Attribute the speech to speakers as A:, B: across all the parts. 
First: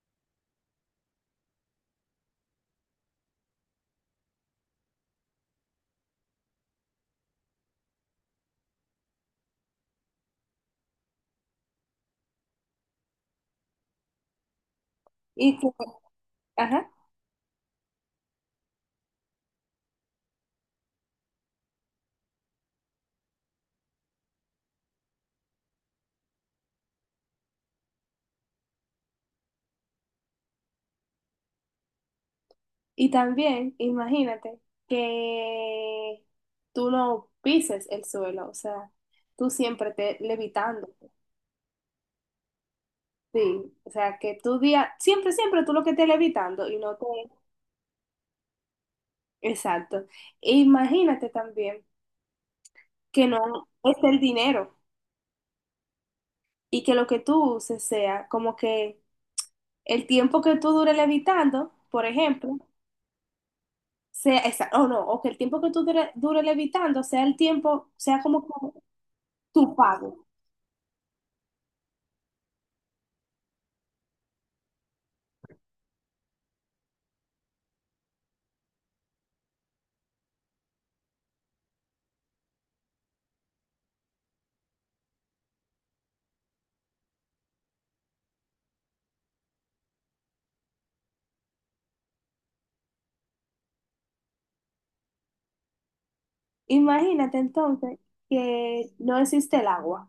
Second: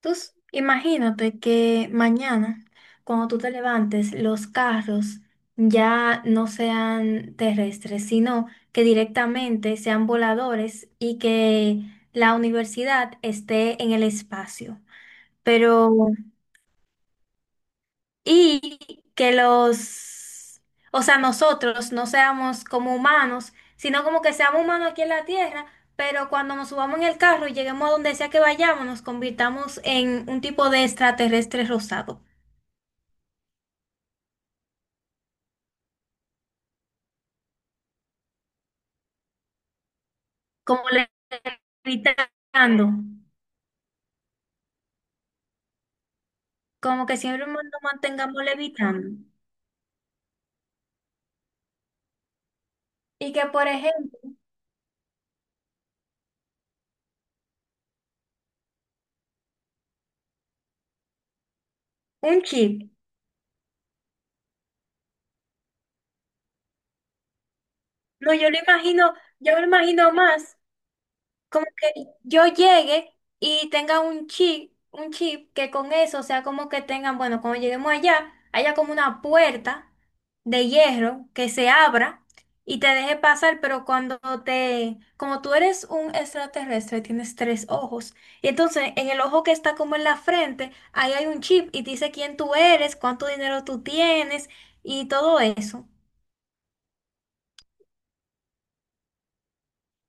A: Imagínate que mañana, cuando tú te levantes, los carros ya no sean terrestres, sino que directamente sean voladores y que la universidad esté en el espacio.
B: Y,
A: Pero
B: ajá,
A: y que los, o sea, nosotros no seamos como humanos, sino como que seamos humanos aquí en la tierra, pero cuando nos subamos en el carro y lleguemos a donde sea que vayamos, nos convirtamos en un tipo de extraterrestre rosado,
B: y también, imagínate que tú no pises el suelo, o sea, tú siempre te
A: como
B: levitando.
A: le- levitando,
B: Sí, o sea, que tú día, siempre, siempre tú lo que estés levitando y no te...
A: como que siempre nos mantengamos levitando.
B: Exacto. E imagínate también que
A: Y que, por
B: no es el
A: ejemplo,
B: dinero y que lo que tú uses sea como que el tiempo que tú dure levitando, por
A: un
B: ejemplo,
A: chip,
B: sea esa, o no, o que el tiempo que tú dure levitando sea el tiempo, sea
A: no,
B: como que
A: yo lo
B: tu
A: imagino
B: pago.
A: más. Como que yo llegue y tenga un chip que con eso, o sea, como que tengan, bueno, cuando lleguemos allá, haya como una puerta de hierro que se abra y te deje pasar, pero como tú eres un extraterrestre, tienes tres ojos, y entonces en el ojo que está como en la frente, ahí hay un chip y te dice quién tú eres, cuánto dinero tú tienes y todo eso.
B: Imagínate entonces que no existe el agua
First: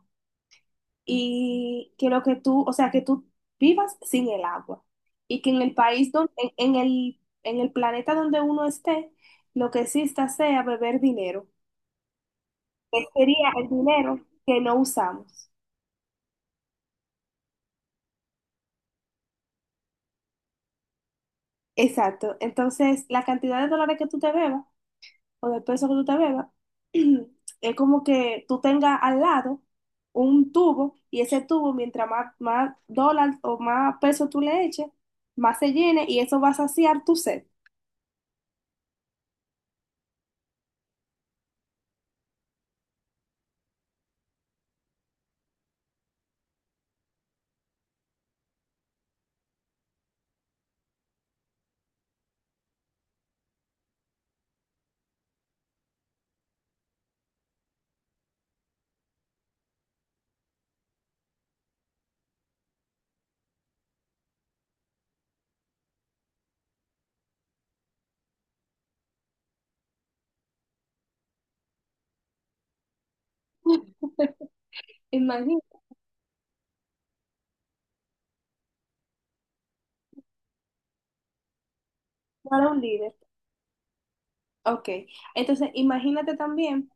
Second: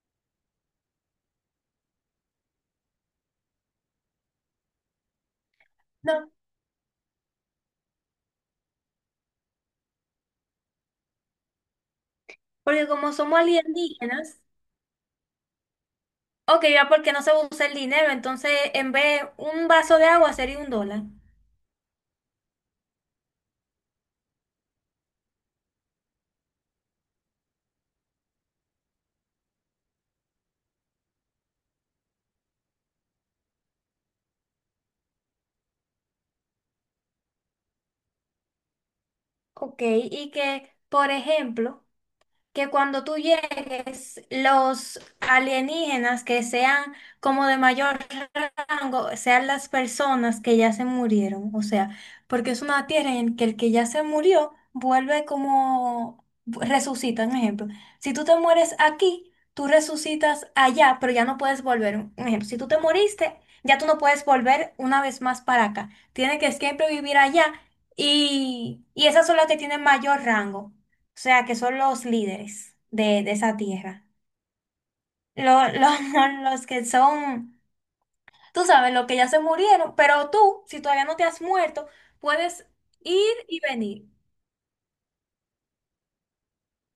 B: y que lo que tú, o sea, que tú vivas sin el agua y que en el país
A: No,
B: donde, en el planeta donde uno esté, lo que exista sea beber dinero,
A: porque
B: que
A: como somos
B: sería el dinero
A: alienígenas,
B: que no usamos.
A: ok, ya porque no se usa el dinero, entonces en vez un vaso de agua sería un dólar.
B: Exacto. Entonces, la cantidad de dólares que tú te bebas o después de todo eso que tú te bebas, es como que tú tengas al lado un tubo y ese tubo, mientras más, más dólar o más peso tú le eches, más se llene y eso va a saciar tu sed.
A: Ok, y que, por ejemplo, que cuando tú llegues, los alienígenas que sean como de mayor rango sean las personas que ya se murieron. O sea, porque es una tierra en que el que ya se murió vuelve como resucita, un ejemplo. Si tú te mueres aquí, tú resucitas allá, pero ya no puedes volver. Un ejemplo, si tú te moriste, ya tú no puedes volver una vez más para acá. Tienes que siempre vivir allá y esas son las que tienen mayor rango, o sea, que son los líderes de esa tierra.
B: Imagínate,
A: Los que son, tú sabes, los que ya se murieron, pero tú, si todavía no te has muerto, puedes
B: para un líder.
A: ir y venir
B: Ok, entonces imagínate también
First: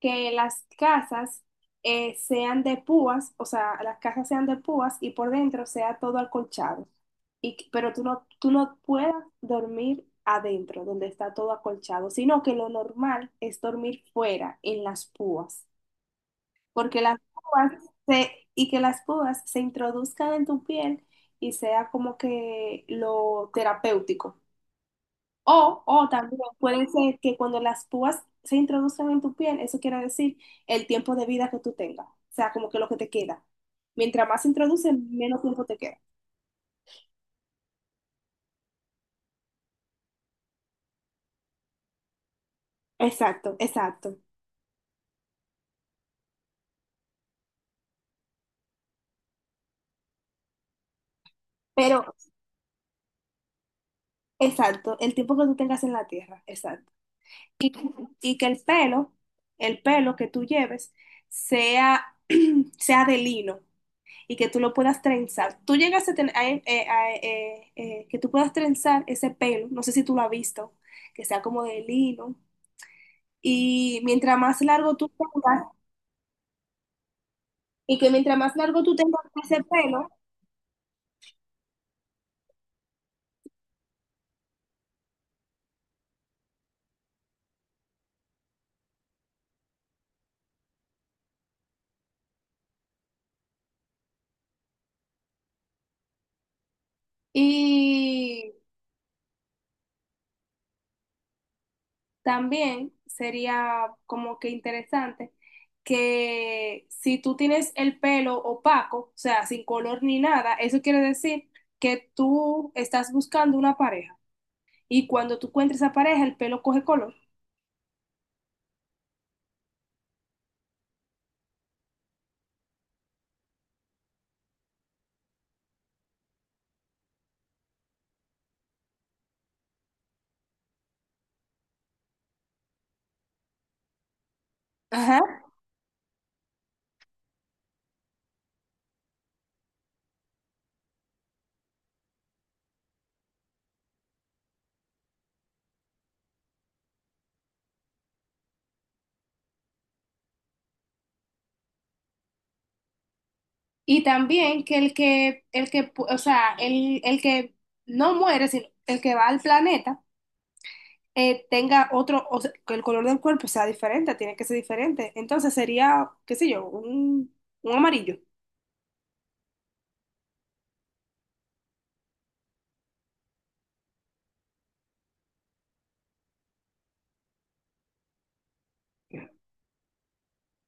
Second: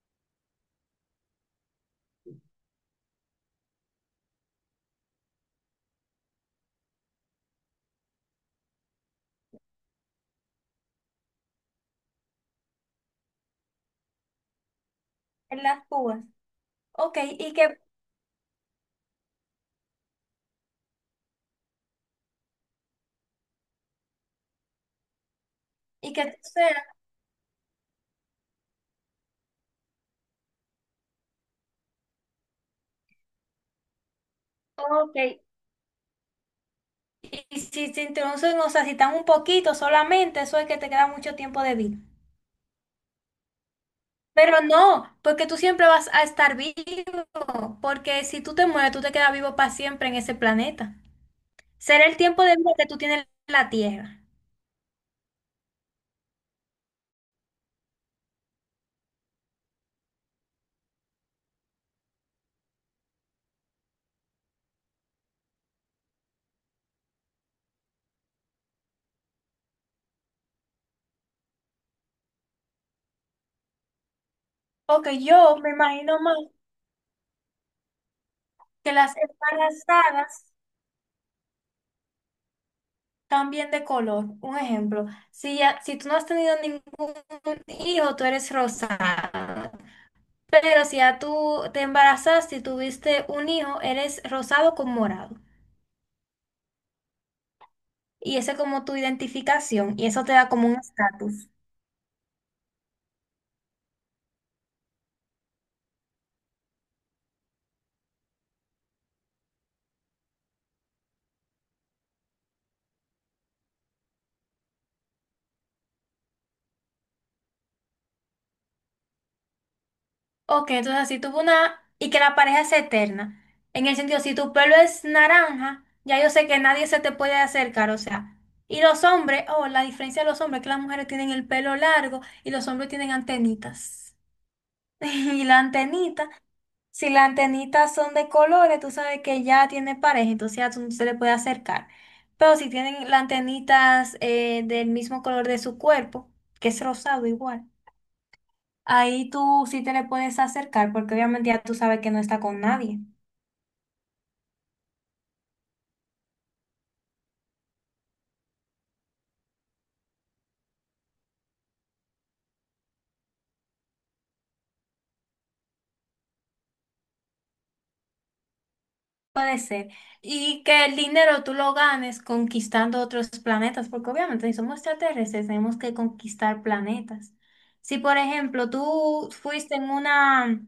B: que las casas sean de púas, o sea, las casas sean de púas y por dentro sea todo acolchado, y, pero tú no puedas dormir adentro, donde está todo acolchado, sino que lo normal es dormir fuera, en las
A: en
B: púas,
A: las púas.
B: porque
A: Ok,
B: las púas se introduzcan en tu piel y sea como que lo terapéutico. O
A: y que tú
B: también
A: seas,
B: puede ser que cuando las púas se introduzcan en tu piel, eso quiere decir el tiempo de vida que tú tengas, o sea, como que lo que te queda. Mientras más se introducen,
A: ok.
B: menos
A: Y
B: tiempo te queda.
A: y si se introducen, o sea, si están un poquito solamente, eso es que te queda mucho tiempo de vida.
B: Exacto, exacto.
A: Pero no, porque tú siempre vas a estar vivo, porque si tú te mueres, tú te quedas vivo para siempre en ese planeta.
B: Pero,
A: Será el tiempo de vida que tú tienes en la Tierra.
B: exacto, el tiempo que tú tengas en la Tierra, exacto. Y, y que el pelo que tú lleves, sea, sea de lino y que tú lo puedas trenzar. Tú llegas a tener, que tú puedas trenzar ese pelo, no sé si tú lo has visto, que sea como de lino. Y mientras más largo tú
A: Porque yo
B: tengas,
A: me imagino más
B: y que mientras más largo
A: que
B: tú
A: las
B: tengas ese pelo,
A: embarazadas cambien de color. Un ejemplo, si, ya, si tú no has tenido ningún hijo, tú eres rosada. Pero si ya tú te embarazaste y tuviste un hijo, eres rosado con morado. Y
B: y
A: esa es como tu identificación y eso te da como un estatus.
B: también sería como que interesante que si tú tienes el pelo opaco, o sea, sin color ni nada, eso quiere decir que tú estás buscando una pareja. Y cuando tú encuentres esa pareja, el pelo coge color.
A: Ok, entonces así tuvo una... Y que la pareja es eterna. En el sentido, si tu pelo es naranja, ya yo sé que nadie se te puede acercar, o sea. Y los hombres, oh, la diferencia de los hombres es que las mujeres tienen el pelo largo y los hombres tienen antenitas.
B: Ajá.
A: Y la antenita, si las antenitas son de colores, tú sabes que ya tiene pareja, entonces ya tú no se le puede acercar. Pero si tienen las antenitas del mismo color de su cuerpo, que es rosado igual. Ahí tú sí te le puedes acercar porque obviamente ya tú sabes que no está con nadie.
B: Y también que el que, o sea, el que no muere, sino el que va al planeta tenga otro, o sea, que el color del cuerpo sea diferente, tiene que ser diferente. Entonces sería, qué sé yo, un amarillo.
A: Puede ser. Y que el dinero tú lo ganes conquistando otros planetas, porque obviamente si somos extraterrestres tenemos que conquistar planetas. Si por ejemplo tú fuiste en una,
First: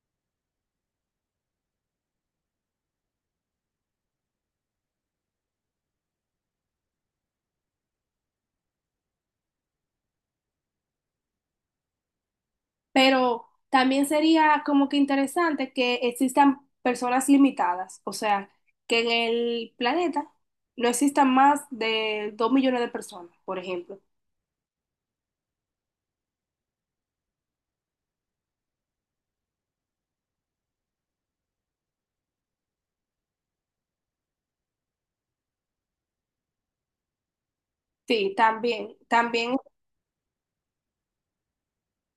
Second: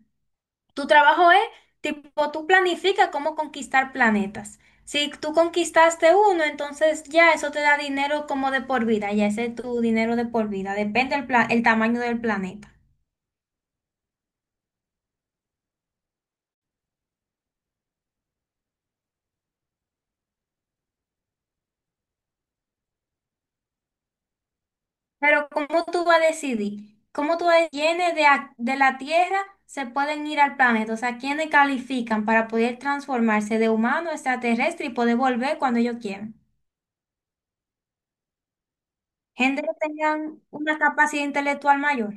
A: tu trabajo es tipo, tú planificas cómo conquistar planetas. Si tú conquistaste uno, entonces ya eso te da dinero como de por vida, ya ese es tu dinero de por vida, depende el tamaño del planeta.
B: Pero también sería como que interesante que existan personas limitadas, o sea, que en el planeta no existan más de 2 millones de personas, por ejemplo.
A: Pero ¿cómo tú vas a decidir? ¿Cómo tú decidir quiénes de la Tierra se pueden ir al planeta? O sea, ¿quiénes califican para poder transformarse de humano a extraterrestre y poder volver cuando ellos quieran?
B: Sí, también, también.
A: Gente que tengan una capacidad intelectual mayor.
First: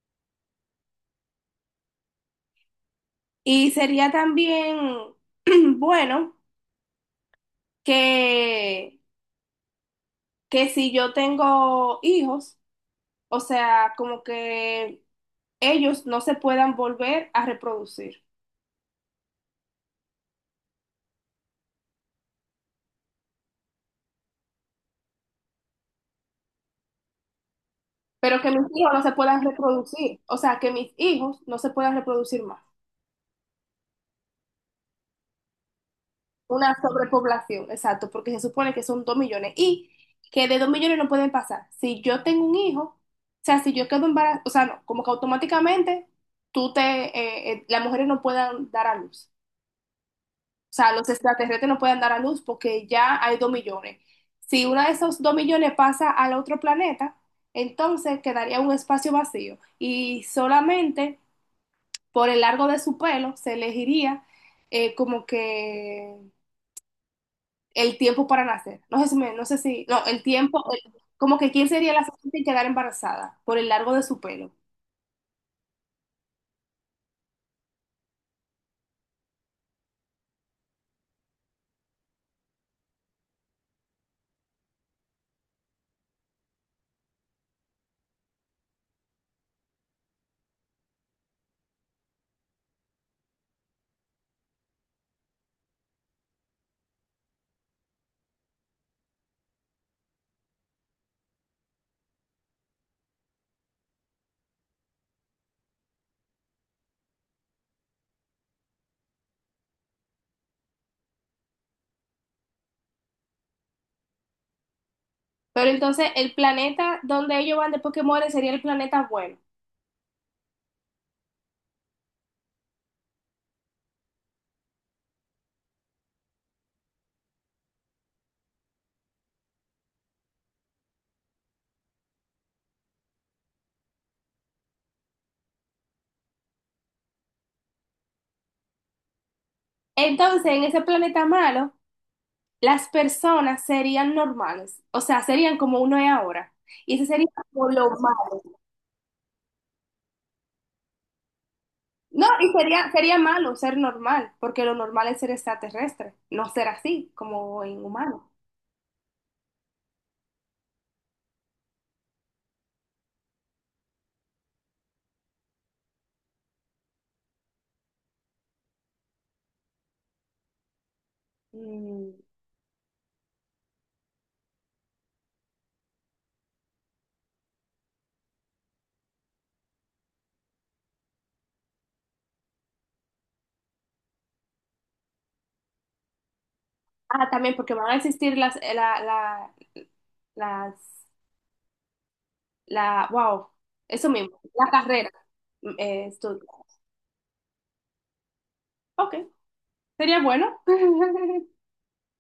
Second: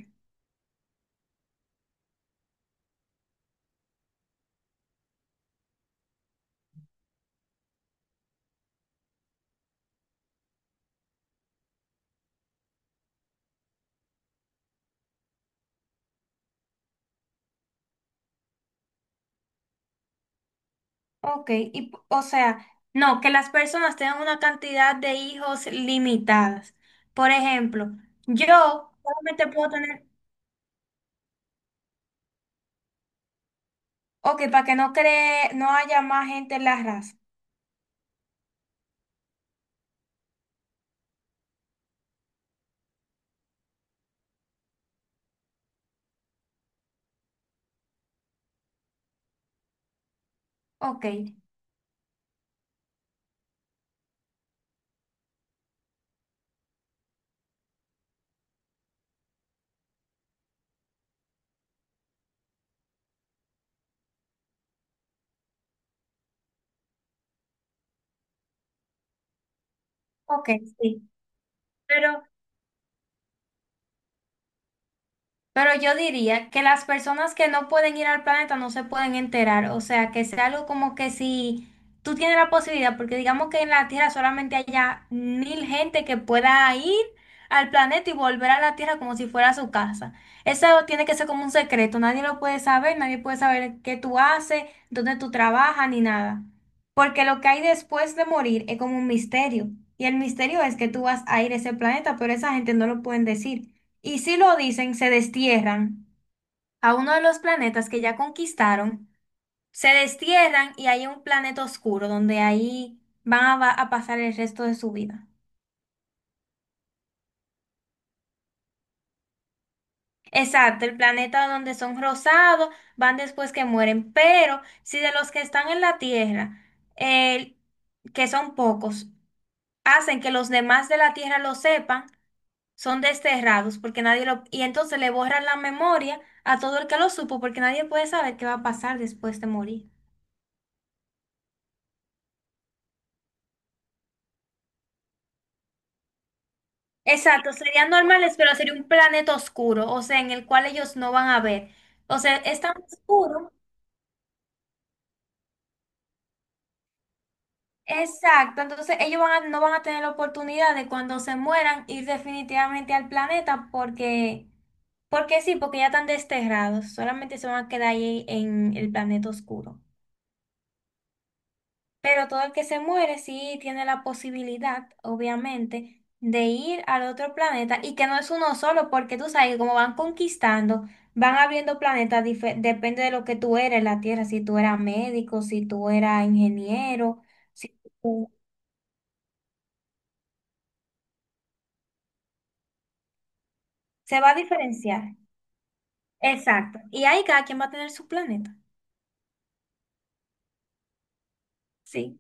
B: Y sería también bueno que, que si yo tengo hijos, o sea, como que ellos no se puedan volver a reproducir,
A: Ok, y, o sea, no, que las personas tengan una cantidad de hijos limitadas. Por ejemplo,
B: pero que mis hijos
A: yo
B: no se puedan
A: solamente puedo tener,
B: reproducir, o sea, que mis hijos no se puedan reproducir más.
A: ok, para que no cree, no haya más gente en
B: Una
A: la raza.
B: sobrepoblación, exacto, porque se supone que son 2 millones y que de 2 millones no pueden pasar. Si yo tengo un hijo, o sea, si yo quedo embarazada, o sea, no, como que automáticamente tú te, las mujeres no puedan dar a luz. O sea,
A: Ok,
B: los extraterrestres no pueden dar a luz porque ya hay 2 millones. Si uno de esos 2 millones pasa al otro planeta, entonces quedaría un espacio vacío y solamente por el largo de su pelo se elegiría como que el tiempo para nacer. No sé si, no, el
A: ok,
B: tiempo,
A: sí.
B: como que quién sería la
A: pero
B: siguiente en quedar embarazada por el largo de su pelo.
A: Pero yo diría que las personas que no pueden ir al planeta no se pueden enterar. O sea, que sea algo como que si tú tienes la posibilidad, porque digamos que en la Tierra solamente haya 1000 gente que pueda ir al planeta y volver a la Tierra como si fuera su casa. Eso tiene que ser como un secreto. Nadie lo puede saber, nadie puede saber qué tú haces, dónde tú trabajas, ni nada. Porque lo que hay después de morir es como un misterio. Y el misterio es que tú vas a ir a ese planeta, pero esa gente no lo pueden decir. Y si lo dicen, se destierran a uno de los planetas que ya conquistaron, se destierran y hay un planeta oscuro donde ahí van a pasar el resto de su vida.
B: Pero entonces el planeta donde ellos van después que mueren sería el planeta bueno.
A: Exacto, el planeta donde son rosados, van después que mueren, pero si de los que están en la Tierra, el- que son pocos, hacen que los demás de la Tierra lo sepan, son desterrados porque nadie lo... Y entonces le borran la memoria a todo el que lo supo porque nadie puede saber qué va a pasar después de morir.
B: Entonces, en ese planeta malo, las personas serían normales, o sea, serían como uno es ahora. Y ese sería
A: Exacto,
B: como
A: serían
B: lo
A: normales,
B: malo.
A: pero sería un planeta oscuro, o sea, en el cual ellos no van a ver. O
B: No,
A: sea,
B: y
A: es tan
B: sería, sería
A: oscuro.
B: malo ser normal, porque lo normal es ser extraterrestre, no ser así, como en humano.
A: Exacto, entonces ellos no van a tener la oportunidad de cuando se mueran ir definitivamente al planeta porque, porque sí, porque ya están desterrados, solamente se van a quedar ahí en el planeta oscuro.
B: Mm.
A: Pero todo el que se muere sí tiene la posibilidad, obviamente, de ir al otro planeta y que no es uno solo, porque tú sabes que como van conquistando, van abriendo planetas, depende de lo que tú eres en la Tierra, si tú eras médico, si tú eras ingeniero,
B: Ah, también porque
A: si
B: van a
A: tú-
B: existir las, la, la, las, la, wow, eso
A: se va a
B: mismo, la
A: diferenciar.
B: carrera, estudio.
A: Exacto. Y ahí cada quien va a tener su planeta.
B: Ok, sería bueno.
A: Sí.